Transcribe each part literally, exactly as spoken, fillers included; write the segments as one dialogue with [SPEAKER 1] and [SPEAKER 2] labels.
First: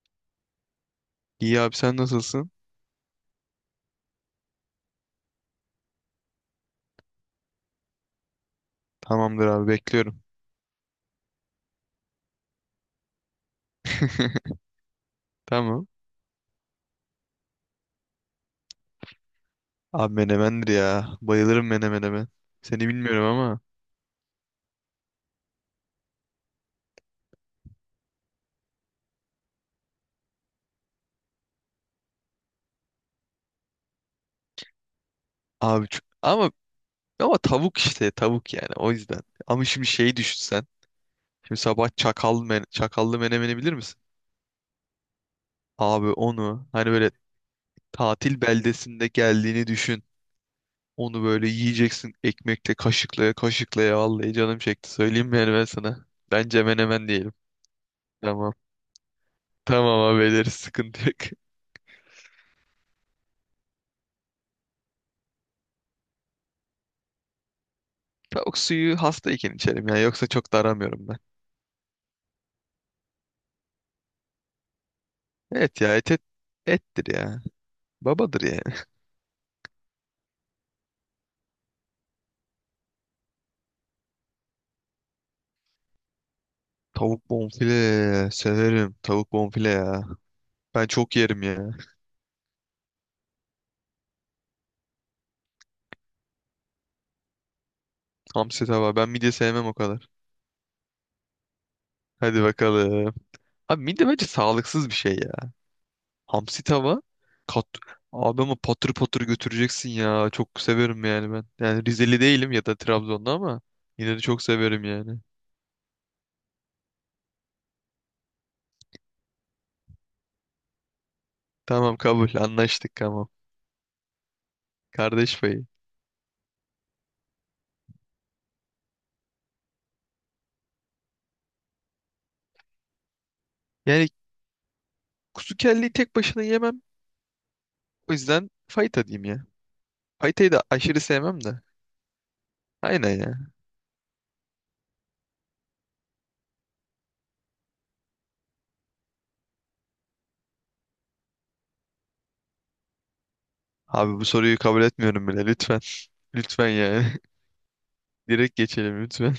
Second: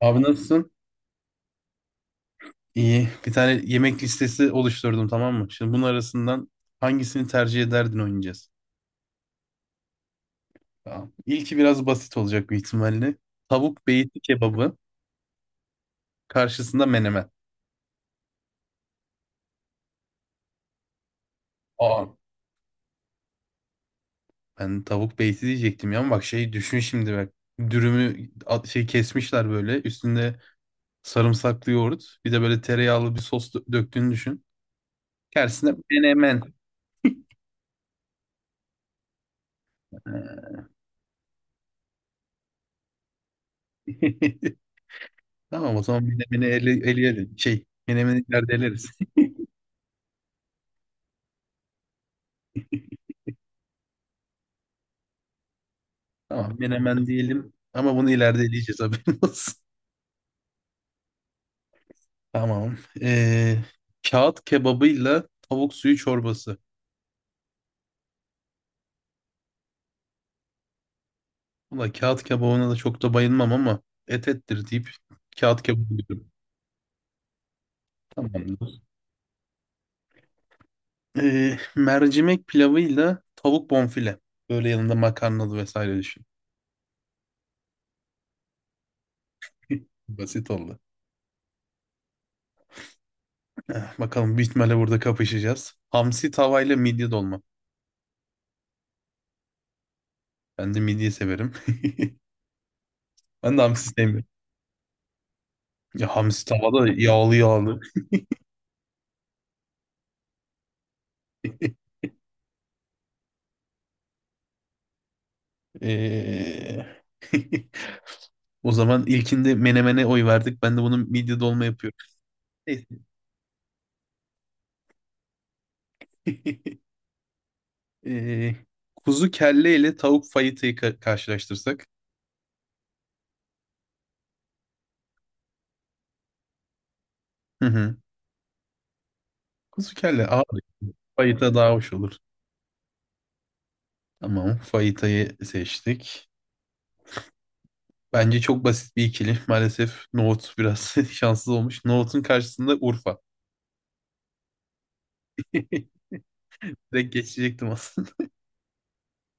[SPEAKER 1] Abi nasılsın?
[SPEAKER 2] İyi abi sen nasılsın?
[SPEAKER 1] İyi. Bir tane yemek listesi oluşturdum, tamam mı? Şimdi bunun arasından hangisini tercih ederdin oynayacağız.
[SPEAKER 2] Tamamdır abi bekliyorum.
[SPEAKER 1] Tamam. İlki biraz basit olacak büyük ihtimalle. Tavuk beyti kebabı
[SPEAKER 2] Tamam.
[SPEAKER 1] karşısında menemen.
[SPEAKER 2] Abi menemendir ya. Bayılırım
[SPEAKER 1] Aa.
[SPEAKER 2] menemene ben. Seni bilmiyorum ama.
[SPEAKER 1] Ben tavuk beyti diyecektim ya, ama bak şey düşün şimdi bak. Dürümü at- şey kesmişler böyle. Üstünde sarımsaklı yoğurt. Bir de böyle tereyağlı bir sos dö- döktüğünü düşün. Karşısında
[SPEAKER 2] Abi çok...
[SPEAKER 1] menemen.
[SPEAKER 2] ama ama tavuk işte tavuk yani o yüzden. Ama şimdi şeyi düşünsen. Şimdi sabah çakal men çakallı menemeni bilir misin?
[SPEAKER 1] Tamam, o zaman
[SPEAKER 2] Abi
[SPEAKER 1] menemeni
[SPEAKER 2] onu
[SPEAKER 1] ele,
[SPEAKER 2] hani böyle
[SPEAKER 1] eleyelim. Şey menemeni
[SPEAKER 2] tatil
[SPEAKER 1] ileride eleriz.
[SPEAKER 2] beldesinde geldiğini düşün. Onu böyle yiyeceksin ekmekle kaşıklaya kaşıklaya vallahi canım çekti. Söyleyeyim mi yani ben sana?
[SPEAKER 1] Tamam,
[SPEAKER 2] Bence
[SPEAKER 1] menemen
[SPEAKER 2] menemen diyelim.
[SPEAKER 1] diyelim ama bunu ileride
[SPEAKER 2] Tamam.
[SPEAKER 1] eleyeceğiz, haberin olsun.
[SPEAKER 2] Tamam abi ederiz sıkıntı yok.
[SPEAKER 1] Tamam. Ee, kağıt kebabıyla tavuk suyu çorbası.
[SPEAKER 2] Tavuk suyu hastayken içerim ya. Yoksa çok da aramıyorum ben.
[SPEAKER 1] Valla kağıt kebabına da çok da bayılmam ama et ettir deyip kağıt
[SPEAKER 2] Evet ya
[SPEAKER 1] kebabı
[SPEAKER 2] et, et
[SPEAKER 1] diyorum.
[SPEAKER 2] ettir ya. Babadır yani.
[SPEAKER 1] Tamamdır. Ee, mercimek pilavıyla tavuk bonfile. Böyle yanında makarnalı vesaire düşün.
[SPEAKER 2] Tavuk bonfile severim. Tavuk bonfile ya.
[SPEAKER 1] Basit oldu.
[SPEAKER 2] Ben çok yerim ya.
[SPEAKER 1] Eh, bakalım, büyük ihtimalle burada kapışacağız. Hamsi tavayla midye dolma.
[SPEAKER 2] Hamsi tava. Ben midye sevmem o kadar.
[SPEAKER 1] Ben de midye severim.
[SPEAKER 2] Hadi bakalım.
[SPEAKER 1] Ben de
[SPEAKER 2] Abi
[SPEAKER 1] hamsi
[SPEAKER 2] midye bence
[SPEAKER 1] sevmiyorum.
[SPEAKER 2] sağlıksız bir şey ya.
[SPEAKER 1] Ya hamsi
[SPEAKER 2] Hamsi
[SPEAKER 1] tavada
[SPEAKER 2] tava.
[SPEAKER 1] yağlı
[SPEAKER 2] Kat...
[SPEAKER 1] yağlı.
[SPEAKER 2] Abi ama patır patır götüreceksin ya. Çok severim yani ben. Yani Rizeli değilim ya da Trabzonlu ama yine de çok severim yani.
[SPEAKER 1] Ee, O zaman ilkinde menemene oy verdik. Ben de bunun midye dolma
[SPEAKER 2] Tamam
[SPEAKER 1] yapıyorum.
[SPEAKER 2] kabul.
[SPEAKER 1] Neyse.
[SPEAKER 2] Anlaştık tamam. Kardeş payı.
[SPEAKER 1] Ee, kuzu kelle ile tavuk fayıtayı ka- karşılaştırsak.
[SPEAKER 2] Yani kuzu kelleyi tek başına yemem.
[SPEAKER 1] Hı hı.
[SPEAKER 2] O yüzden Fayta diyeyim ya.
[SPEAKER 1] Kuzu kelle
[SPEAKER 2] Fayta'yı
[SPEAKER 1] ağır.
[SPEAKER 2] da aşırı sevmem
[SPEAKER 1] Fayita
[SPEAKER 2] de.
[SPEAKER 1] daha hoş olur.
[SPEAKER 2] Aynen ya.
[SPEAKER 1] Tamam. Fayitayı seçtik. Bence çok basit bir ikili. Maalesef nohut biraz şanssız olmuş. Nohutun karşısında Urfa.
[SPEAKER 2] Abi bu soruyu kabul etmiyorum bile lütfen. Lütfen
[SPEAKER 1] Direkt
[SPEAKER 2] yani.
[SPEAKER 1] geçecektim aslında.
[SPEAKER 2] Direkt geçelim lütfen.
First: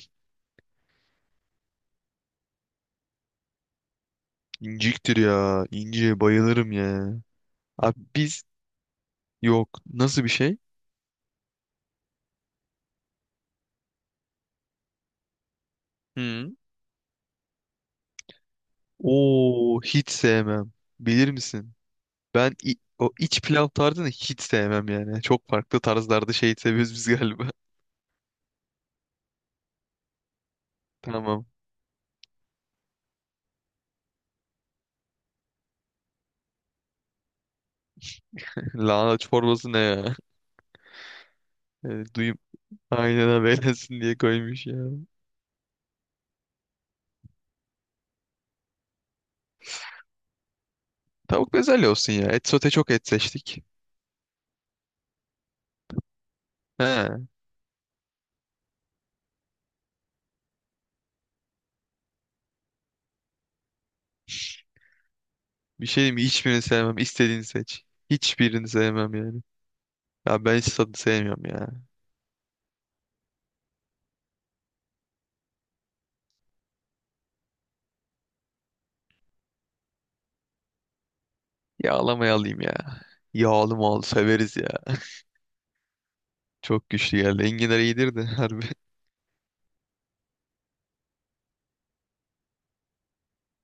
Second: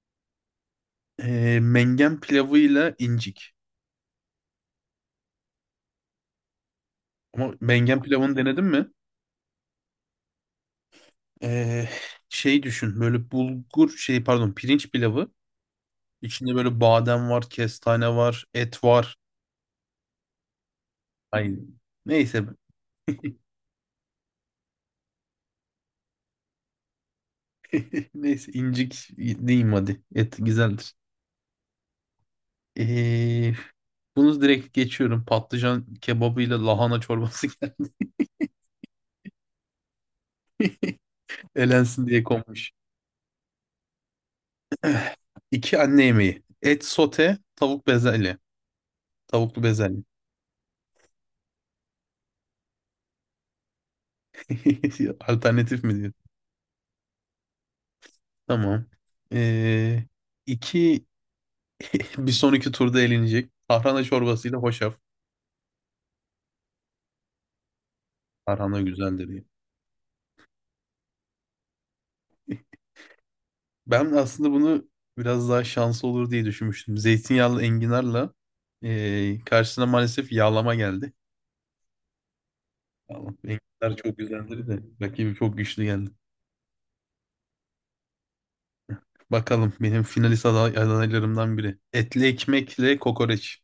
[SPEAKER 1] Ee, mengen pilavıyla incik.
[SPEAKER 2] İnciktir ya. İnci bayılırım ya.
[SPEAKER 1] Ama
[SPEAKER 2] Abi
[SPEAKER 1] mengen pilavını
[SPEAKER 2] biz
[SPEAKER 1] denedin mi?
[SPEAKER 2] yok. Nasıl bir şey?
[SPEAKER 1] Ee, şey düşün, böyle bulgur şey pardon pirinç pilavı,
[SPEAKER 2] Hı.
[SPEAKER 1] içinde böyle badem var, kestane var, et var.
[SPEAKER 2] Oo hiç sevmem. Bilir
[SPEAKER 1] Ay,
[SPEAKER 2] misin?
[SPEAKER 1] neyse.
[SPEAKER 2] Ben i- o iç pilav tarzını hiç sevmem yani. Çok farklı tarzlarda şey seviyoruz biz galiba.
[SPEAKER 1] Neyse, incik diyeyim hadi, et güzeldir.
[SPEAKER 2] Tamam.
[SPEAKER 1] ee, Bunu direkt geçiyorum, patlıcan kebabıyla lahana çorbası geldi,
[SPEAKER 2] Lahana çorbası ne ya? E,
[SPEAKER 1] elensin diye
[SPEAKER 2] duyum
[SPEAKER 1] konmuş.
[SPEAKER 2] aynen haberlesin diye koymuş ya.
[SPEAKER 1] iki anne yemeği, et sote, tavuk bezelye, tavuklu bezelye.
[SPEAKER 2] Tavuk bezelye olsun ya. Et sote çok et seçtik.
[SPEAKER 1] Alternatif mi diyor?
[SPEAKER 2] He.
[SPEAKER 1] Tamam. ee, iki Bir sonraki turda elenecek. Tarhana çorbasıyla hoşaf.
[SPEAKER 2] Bir şey diyeyim mi? Hiçbirini sevmem. İstediğini seç. Hiçbirini
[SPEAKER 1] Tarhana
[SPEAKER 2] sevmem
[SPEAKER 1] güzeldir
[SPEAKER 2] yani.
[SPEAKER 1] diye.
[SPEAKER 2] Ya ben hiç tadı sevmiyorum ya.
[SPEAKER 1] Ben aslında bunu biraz daha şanslı olur diye düşünmüştüm. Zeytinyağlı enginarla, eee, karşısına maalesef yağlama geldi.
[SPEAKER 2] Yağlamayı alayım ya.
[SPEAKER 1] Yağlama.
[SPEAKER 2] Yağlı
[SPEAKER 1] Enginar
[SPEAKER 2] mal
[SPEAKER 1] çok
[SPEAKER 2] severiz
[SPEAKER 1] güzeldir
[SPEAKER 2] ya.
[SPEAKER 1] de rakibi çok güçlü geldi.
[SPEAKER 2] Çok güçlü geldi. Enginar iyidir de harbi.
[SPEAKER 1] Bakalım, benim finalist aday adaylarımdan biri. Etli ekmekle kokoreç.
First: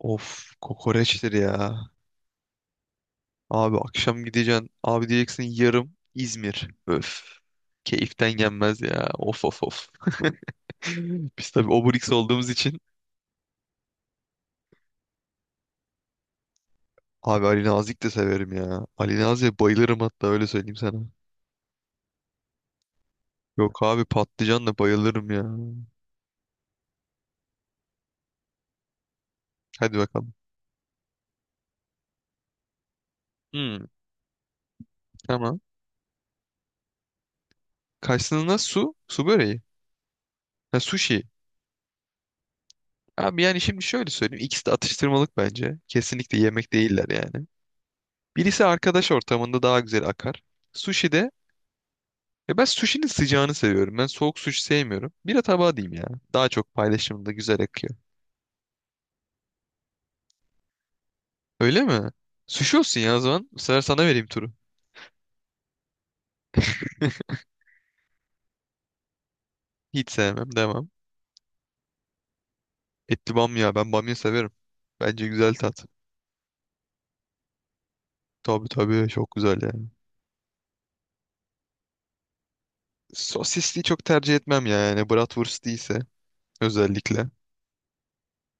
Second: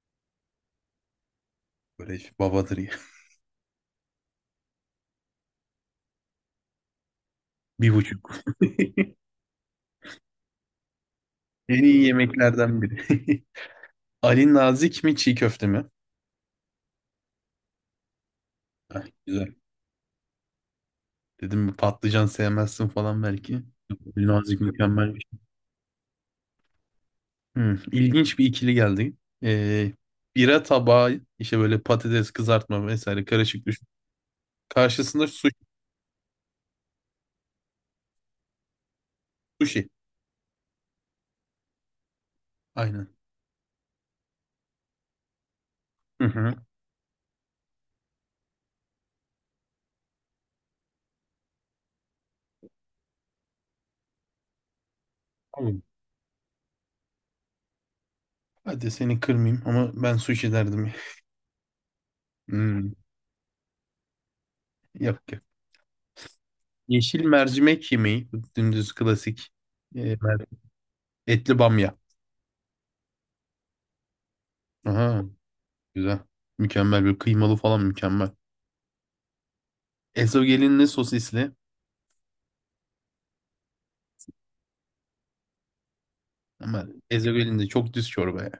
[SPEAKER 2] Of kokoreçtir ya.
[SPEAKER 1] Kokoreç babadır ya.
[SPEAKER 2] Abi akşam gideceksin. Abi diyeceksin yarım İzmir. Öf.
[SPEAKER 1] Bir
[SPEAKER 2] Keyiften
[SPEAKER 1] buçuk.
[SPEAKER 2] yenmez ya. Of of of. Biz tabii
[SPEAKER 1] En iyi
[SPEAKER 2] obrik olduğumuz için.
[SPEAKER 1] yemeklerden biri. Ali Nazik mi çiğ köfte mi?
[SPEAKER 2] Abi Ali Nazik de severim ya.
[SPEAKER 1] Ah,
[SPEAKER 2] Ali
[SPEAKER 1] güzel.
[SPEAKER 2] Nazik'e bayılırım hatta öyle söyleyeyim sana.
[SPEAKER 1] Dedim patlıcan sevmezsin falan belki.
[SPEAKER 2] Yok abi
[SPEAKER 1] Nazik
[SPEAKER 2] patlıcanla
[SPEAKER 1] mükemmel bir
[SPEAKER 2] bayılırım
[SPEAKER 1] şey.
[SPEAKER 2] ya.
[SPEAKER 1] Hmm, ilginç bir ikili geldi. Ee,
[SPEAKER 2] Hadi bakalım.
[SPEAKER 1] bira tabağı, işte böyle patates kızartma vesaire karışık düşün.
[SPEAKER 2] Hmm,
[SPEAKER 1] Karşısında su-
[SPEAKER 2] tamam. Karşısında su, su böreği.
[SPEAKER 1] sushi.
[SPEAKER 2] Ha sushi.
[SPEAKER 1] Aynen.
[SPEAKER 2] Abi yani şimdi şöyle söyleyeyim. İkisi de atıştırmalık bence.
[SPEAKER 1] Hı
[SPEAKER 2] Kesinlikle
[SPEAKER 1] hı.
[SPEAKER 2] yemek değiller yani. Birisi arkadaş ortamında daha güzel akar. Sushi de e ben sushi'nin sıcağını seviyorum. Ben soğuk sushi sevmiyorum. Bira tabağı
[SPEAKER 1] Tamam.
[SPEAKER 2] diyeyim ya. Daha çok paylaşımda güzel akıyor.
[SPEAKER 1] Hadi seni kırmayayım ama ben sushi derdim ya.
[SPEAKER 2] Öyle mi? Sushi
[SPEAKER 1] Hmm,
[SPEAKER 2] olsun ya o zaman. Bu sefer sana vereyim turu.
[SPEAKER 1] Yok ki. Yeşil mercimek yemeği. Bu dümdüz klasik.
[SPEAKER 2] Hiç
[SPEAKER 1] Ee, mer-
[SPEAKER 2] sevmem. Devam.
[SPEAKER 1] etli bamya.
[SPEAKER 2] Etli bamya. Ben bamya severim.
[SPEAKER 1] Aha,
[SPEAKER 2] Bence güzel tat.
[SPEAKER 1] güzel. Mükemmel bir kıymalı falan, mükemmel.
[SPEAKER 2] Tabii tabii çok güzel yani.
[SPEAKER 1] Ezogelinli sosisli.
[SPEAKER 2] Sosisli çok tercih etmem ya. Yani bratwurst değilse
[SPEAKER 1] Ama
[SPEAKER 2] özellikle.
[SPEAKER 1] ezogelin de çok düz çorba ya.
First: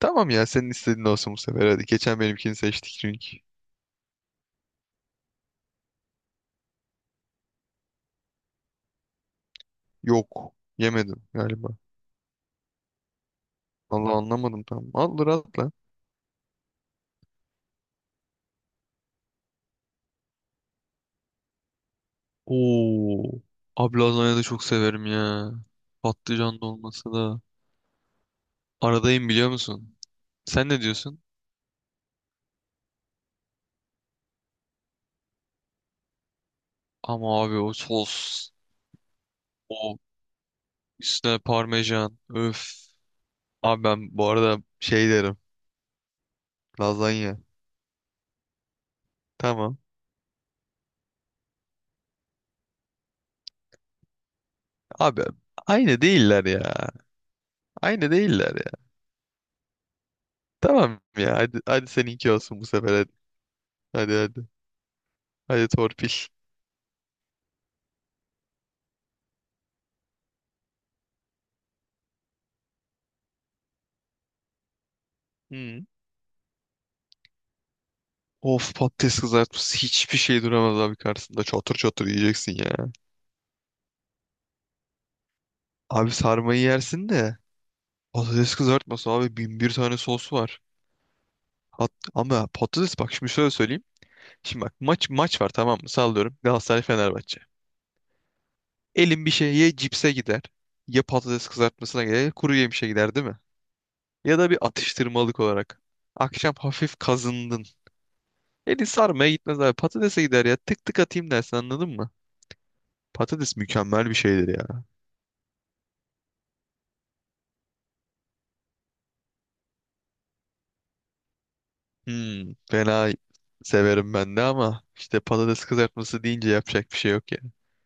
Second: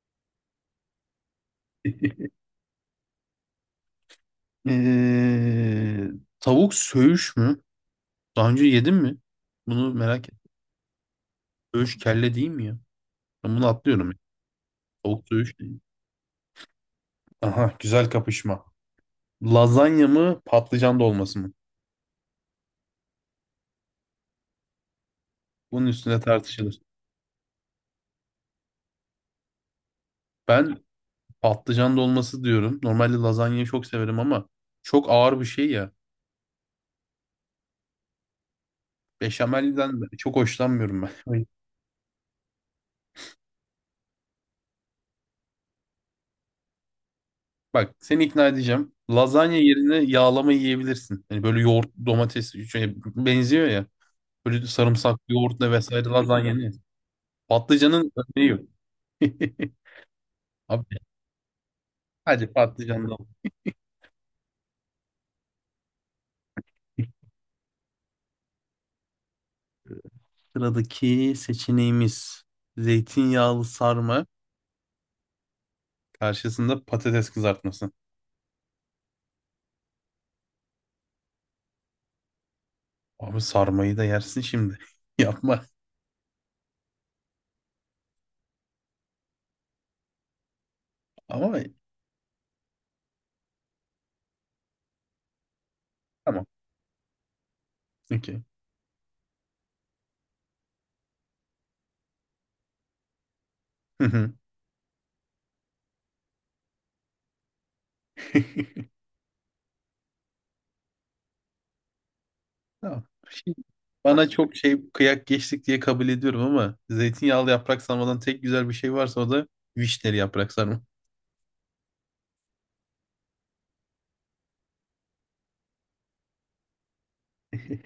[SPEAKER 2] Tamam ya senin istediğin olsun bu sefer hadi. Geçen benimkini seçtik çünkü.
[SPEAKER 1] Ee, tavuk söğüş mü? Daha önce yedim mi? Bunu merak et.
[SPEAKER 2] Yok. Yemedim galiba.
[SPEAKER 1] Söğüş kelle değil mi ya? Ben bunu atlıyorum.
[SPEAKER 2] Allah anlamadım tam.
[SPEAKER 1] Tavuk
[SPEAKER 2] Al
[SPEAKER 1] söğüş
[SPEAKER 2] rahatla.
[SPEAKER 1] değil. Aha, güzel kapışma. Lazanya mı patlıcan dolması mı?
[SPEAKER 2] Oo. Abi lazanyayı da çok severim ya.
[SPEAKER 1] Bunun üstüne
[SPEAKER 2] Patlıcan
[SPEAKER 1] tartışılır.
[SPEAKER 2] dolması da. Aradayım biliyor musun? Sen ne
[SPEAKER 1] Ben
[SPEAKER 2] diyorsun?
[SPEAKER 1] patlıcan dolması diyorum. Normalde lazanyayı çok severim ama çok ağır bir şey ya.
[SPEAKER 2] Ama abi o sos. O
[SPEAKER 1] Beşamelden de çok hoşlanmıyorum ben.
[SPEAKER 2] üstüne
[SPEAKER 1] Ay.
[SPEAKER 2] parmesan. Öf. Abi ben bu arada şey derim. Lazanya.
[SPEAKER 1] Bak, seni ikna edeceğim. Lazanya
[SPEAKER 2] Tamam.
[SPEAKER 1] yerine yağlama yiyebilirsin. Hani böyle yoğurt, domates şey, benziyor ya. Böyle sarımsaklı
[SPEAKER 2] Abi
[SPEAKER 1] yoğurtla
[SPEAKER 2] aynı
[SPEAKER 1] vesaire
[SPEAKER 2] değiller
[SPEAKER 1] lazanya yenir.
[SPEAKER 2] ya. Aynı
[SPEAKER 1] Patlıcanın örneği
[SPEAKER 2] değiller
[SPEAKER 1] yok.
[SPEAKER 2] ya.
[SPEAKER 1] Abi,
[SPEAKER 2] Tamam ya hadi, hadi seninki
[SPEAKER 1] hadi
[SPEAKER 2] olsun bu sefer hadi.
[SPEAKER 1] patlıcanla.
[SPEAKER 2] Hadi hadi. Hadi torpil.
[SPEAKER 1] Sıradaki seçeneğimiz zeytinyağlı sarma,
[SPEAKER 2] Hmm.
[SPEAKER 1] karşısında patates kızartması.
[SPEAKER 2] Of patates kızartması hiçbir şey duramaz abi karşısında. Çatır çatır yiyeceksin ya.
[SPEAKER 1] Abi sarmayı da yersin şimdi. Yapma.
[SPEAKER 2] Abi sarmayı yersin de patates kızartması abi bin bir tane sos var.
[SPEAKER 1] Ama
[SPEAKER 2] Hat- ama patates bak şimdi şöyle söyleyeyim. Şimdi bak maç maç var tamam mı? Sallıyorum
[SPEAKER 1] tamam.
[SPEAKER 2] Galatasaray Fenerbahçe.
[SPEAKER 1] Okey.
[SPEAKER 2] Elim bir şey ya cipse gider ya patates kızartmasına gider ya kuru yemişe gider değil mi?
[SPEAKER 1] Hı hı.
[SPEAKER 2] Ya da bir atıştırmalık olarak. Akşam hafif kazındın. Eli sarmaya gitmez abi. Patatese gider ya. Tık tık atayım dersin anladın mı?
[SPEAKER 1] Tamam. Şimdi
[SPEAKER 2] Patates mükemmel bir
[SPEAKER 1] bana
[SPEAKER 2] şeydir
[SPEAKER 1] çok
[SPEAKER 2] ya.
[SPEAKER 1] şey kıyak geçtik diye kabul ediyorum ama zeytinyağlı yaprak sarmadan tek güzel bir şey varsa o da vişneli yaprak sarma.
[SPEAKER 2] Hmm, fena severim ben de ama işte patates kızartması deyince yapacak bir şey yok ya.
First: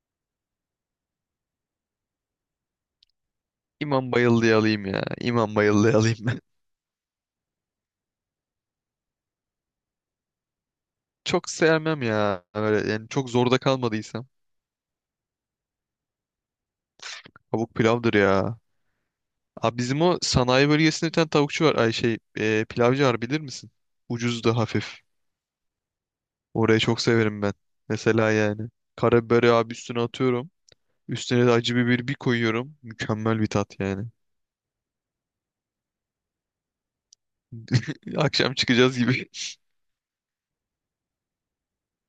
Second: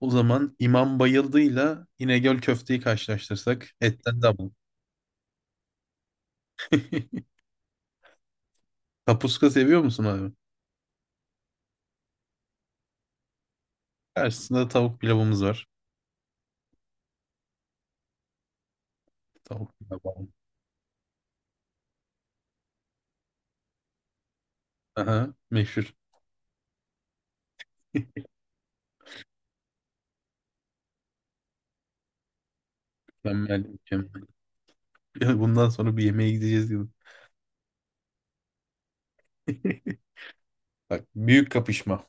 [SPEAKER 1] O zaman İmam Bayıldı'yla İnegöl köfteyi karşılaştırsak,
[SPEAKER 2] İmam
[SPEAKER 1] etten de alalım.
[SPEAKER 2] bayıldığı alayım ya. İmam bayıldığı alayım ben.
[SPEAKER 1] Kapuska seviyor musun abi?
[SPEAKER 2] Çok sevmem ya. Öyle yani çok zorda kalmadıysam.
[SPEAKER 1] Karşısında tavuk pilavımız var.
[SPEAKER 2] Tavuk pilavdır ya.
[SPEAKER 1] Tavuk
[SPEAKER 2] Abi bizim o
[SPEAKER 1] pilavı.
[SPEAKER 2] sanayi bölgesinde bir tane tavukçu var. Ay şey e, pilavcı var bilir misin? Ucuz da hafif.
[SPEAKER 1] Aha, meşhur.
[SPEAKER 2] Orayı çok severim ben. Mesela yani. Karabiberi abi üstüne atıyorum. Üstüne de acı biber bir koyuyorum. Mükemmel bir
[SPEAKER 1] Mükemmel,
[SPEAKER 2] tat yani.
[SPEAKER 1] mükemmel. Ya, bundan sonra bir yemeğe gideceğiz gibi.
[SPEAKER 2] Akşam çıkacağız gibi.
[SPEAKER 1] Bak, büyük kapışma.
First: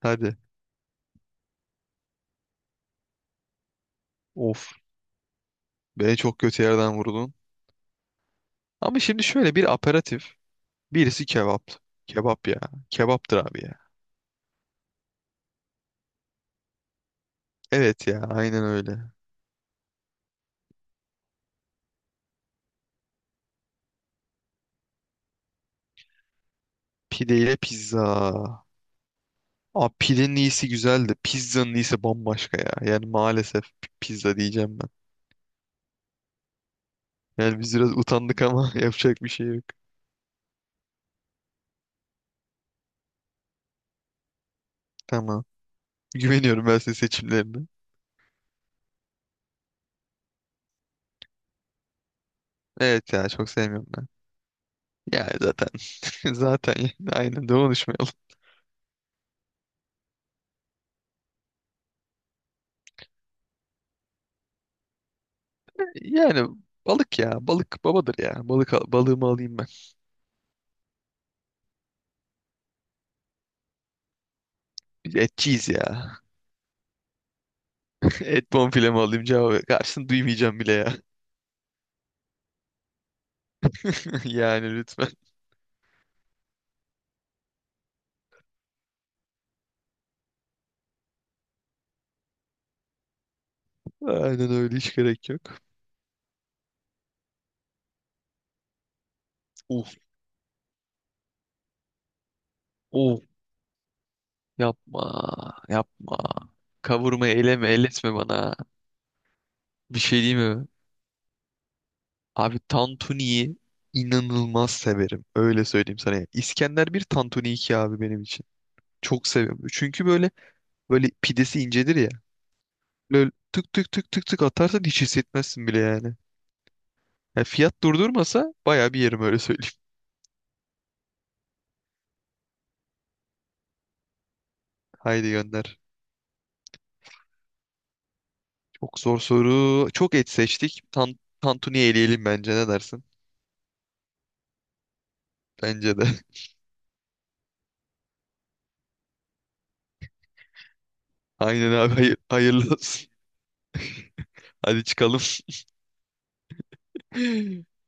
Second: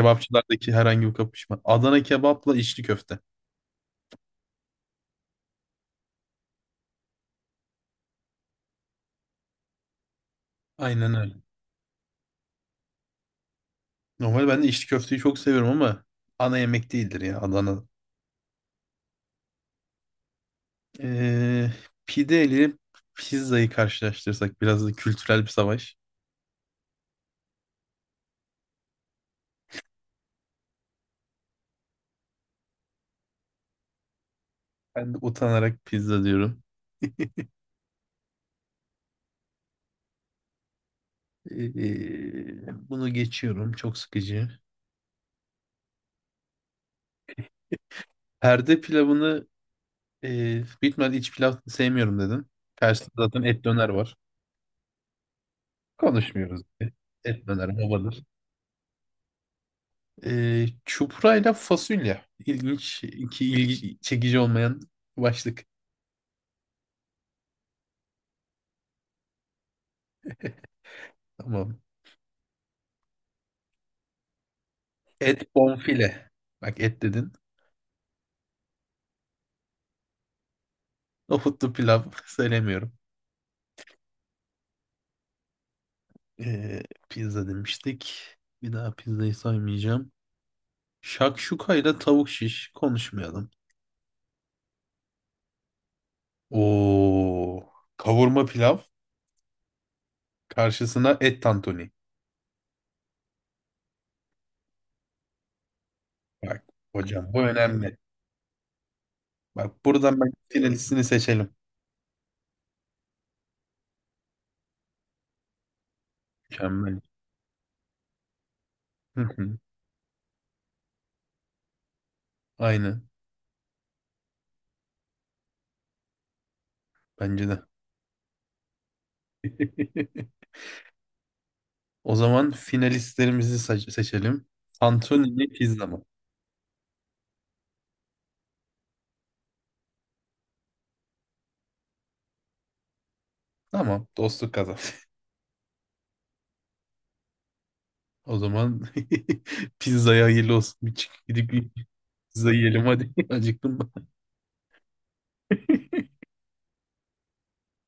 [SPEAKER 2] Hadi.
[SPEAKER 1] herhangi bir kapışma. Adana kebapla içli köfte.
[SPEAKER 2] Of. Beni çok kötü yerden vurdun. Ama şimdi şöyle bir aperatif.
[SPEAKER 1] Aynen
[SPEAKER 2] Birisi
[SPEAKER 1] öyle.
[SPEAKER 2] kebap. Kebap ya. Kebaptır abi ya.
[SPEAKER 1] Normalde ben de içli köfteyi çok seviyorum ama ana yemek değildir ya Adana.
[SPEAKER 2] Evet ya aynen öyle.
[SPEAKER 1] Ee, pide ile pizzayı karşılaştırsak, biraz da kültürel bir savaş.
[SPEAKER 2] Pide ile pizza. Abi pidenin iyisi güzeldi. Pizzanın iyisi bambaşka ya. Yani maalesef p- pizza diyeceğim ben.
[SPEAKER 1] Ben de utanarak pizza diyorum.
[SPEAKER 2] Yani biz biraz utandık ama yapacak bir şey yok.
[SPEAKER 1] Ee, bunu geçiyorum. Çok sıkıcı.
[SPEAKER 2] Tamam. Güveniyorum ben senin seçimlerine.
[SPEAKER 1] Perde pilavını, e, bitmedi, iç pilav sevmiyorum dedin. Karşısında
[SPEAKER 2] Evet ya
[SPEAKER 1] zaten
[SPEAKER 2] çok
[SPEAKER 1] et
[SPEAKER 2] sevmiyorum.
[SPEAKER 1] döner var.
[SPEAKER 2] Yani zaten
[SPEAKER 1] Konuşmuyoruz.
[SPEAKER 2] zaten yani
[SPEAKER 1] Et
[SPEAKER 2] aynen de
[SPEAKER 1] döner
[SPEAKER 2] konuşmayalım.
[SPEAKER 1] babadır. Ee, çupra ile fasulye. İlginç, iki ilgi çekici olmayan başlık.
[SPEAKER 2] Yani balık ya. Balık babadır ya. Balık al- balığımı alayım ben.
[SPEAKER 1] Tamam.
[SPEAKER 2] Biz
[SPEAKER 1] Et
[SPEAKER 2] etçiyiz ya.
[SPEAKER 1] bonfile. Bak, et dedin.
[SPEAKER 2] Et bonfilemi alayım cevabı. Karşını duymayacağım bile ya.
[SPEAKER 1] Nohutlu pilav söylemiyorum.
[SPEAKER 2] Yani lütfen.
[SPEAKER 1] Ee, pizza demiştik. Bir daha pizzayı saymayacağım. Şakşuka ile tavuk şiş, konuşmayalım.
[SPEAKER 2] Aynen öyle hiç gerek yok.
[SPEAKER 1] Oo, kavurma pilav
[SPEAKER 2] Uf
[SPEAKER 1] karşısına et tantuni.
[SPEAKER 2] uf yapma yapma.
[SPEAKER 1] Bak
[SPEAKER 2] Kavurma
[SPEAKER 1] hocam, bu
[SPEAKER 2] eleme
[SPEAKER 1] önemli.
[SPEAKER 2] elletme bana.
[SPEAKER 1] Bak,
[SPEAKER 2] Bir
[SPEAKER 1] buradan
[SPEAKER 2] şey
[SPEAKER 1] ben
[SPEAKER 2] diyeyim mi?
[SPEAKER 1] finalistini seçelim.
[SPEAKER 2] Abi tantuniyi inanılmaz severim. Öyle söyleyeyim sana. Ya. İskender
[SPEAKER 1] Mükemmel.
[SPEAKER 2] bir tantuni iki abi benim için.
[SPEAKER 1] Hı
[SPEAKER 2] Çok
[SPEAKER 1] hı,
[SPEAKER 2] seviyorum. Çünkü böyle Böyle pidesi incedir ya.
[SPEAKER 1] aynen.
[SPEAKER 2] Böyle tık tık tık tık tık atarsan hiç hissetmezsin bile yani. Yani
[SPEAKER 1] Bence de.
[SPEAKER 2] fiyat durdurmasa baya bir yerim öyle söyleyeyim.
[SPEAKER 1] O zaman finalistlerimizi se- seçelim.
[SPEAKER 2] Haydi
[SPEAKER 1] Tantuni mi
[SPEAKER 2] gönder.
[SPEAKER 1] pizza mı?
[SPEAKER 2] Çok zor soru. Çok et seçtik. Tan Tantuni eleyelim bence ne dersin?
[SPEAKER 1] Tamam, dostluk kazan.
[SPEAKER 2] Bence de.
[SPEAKER 1] O zaman pizzaya hayırlı olsun. Bir çık gidip bir
[SPEAKER 2] Aynen abi hayır,
[SPEAKER 1] pizza
[SPEAKER 2] hayırlı
[SPEAKER 1] yiyelim
[SPEAKER 2] olsun.
[SPEAKER 1] hadi. Acıktım.
[SPEAKER 2] Hadi çıkalım.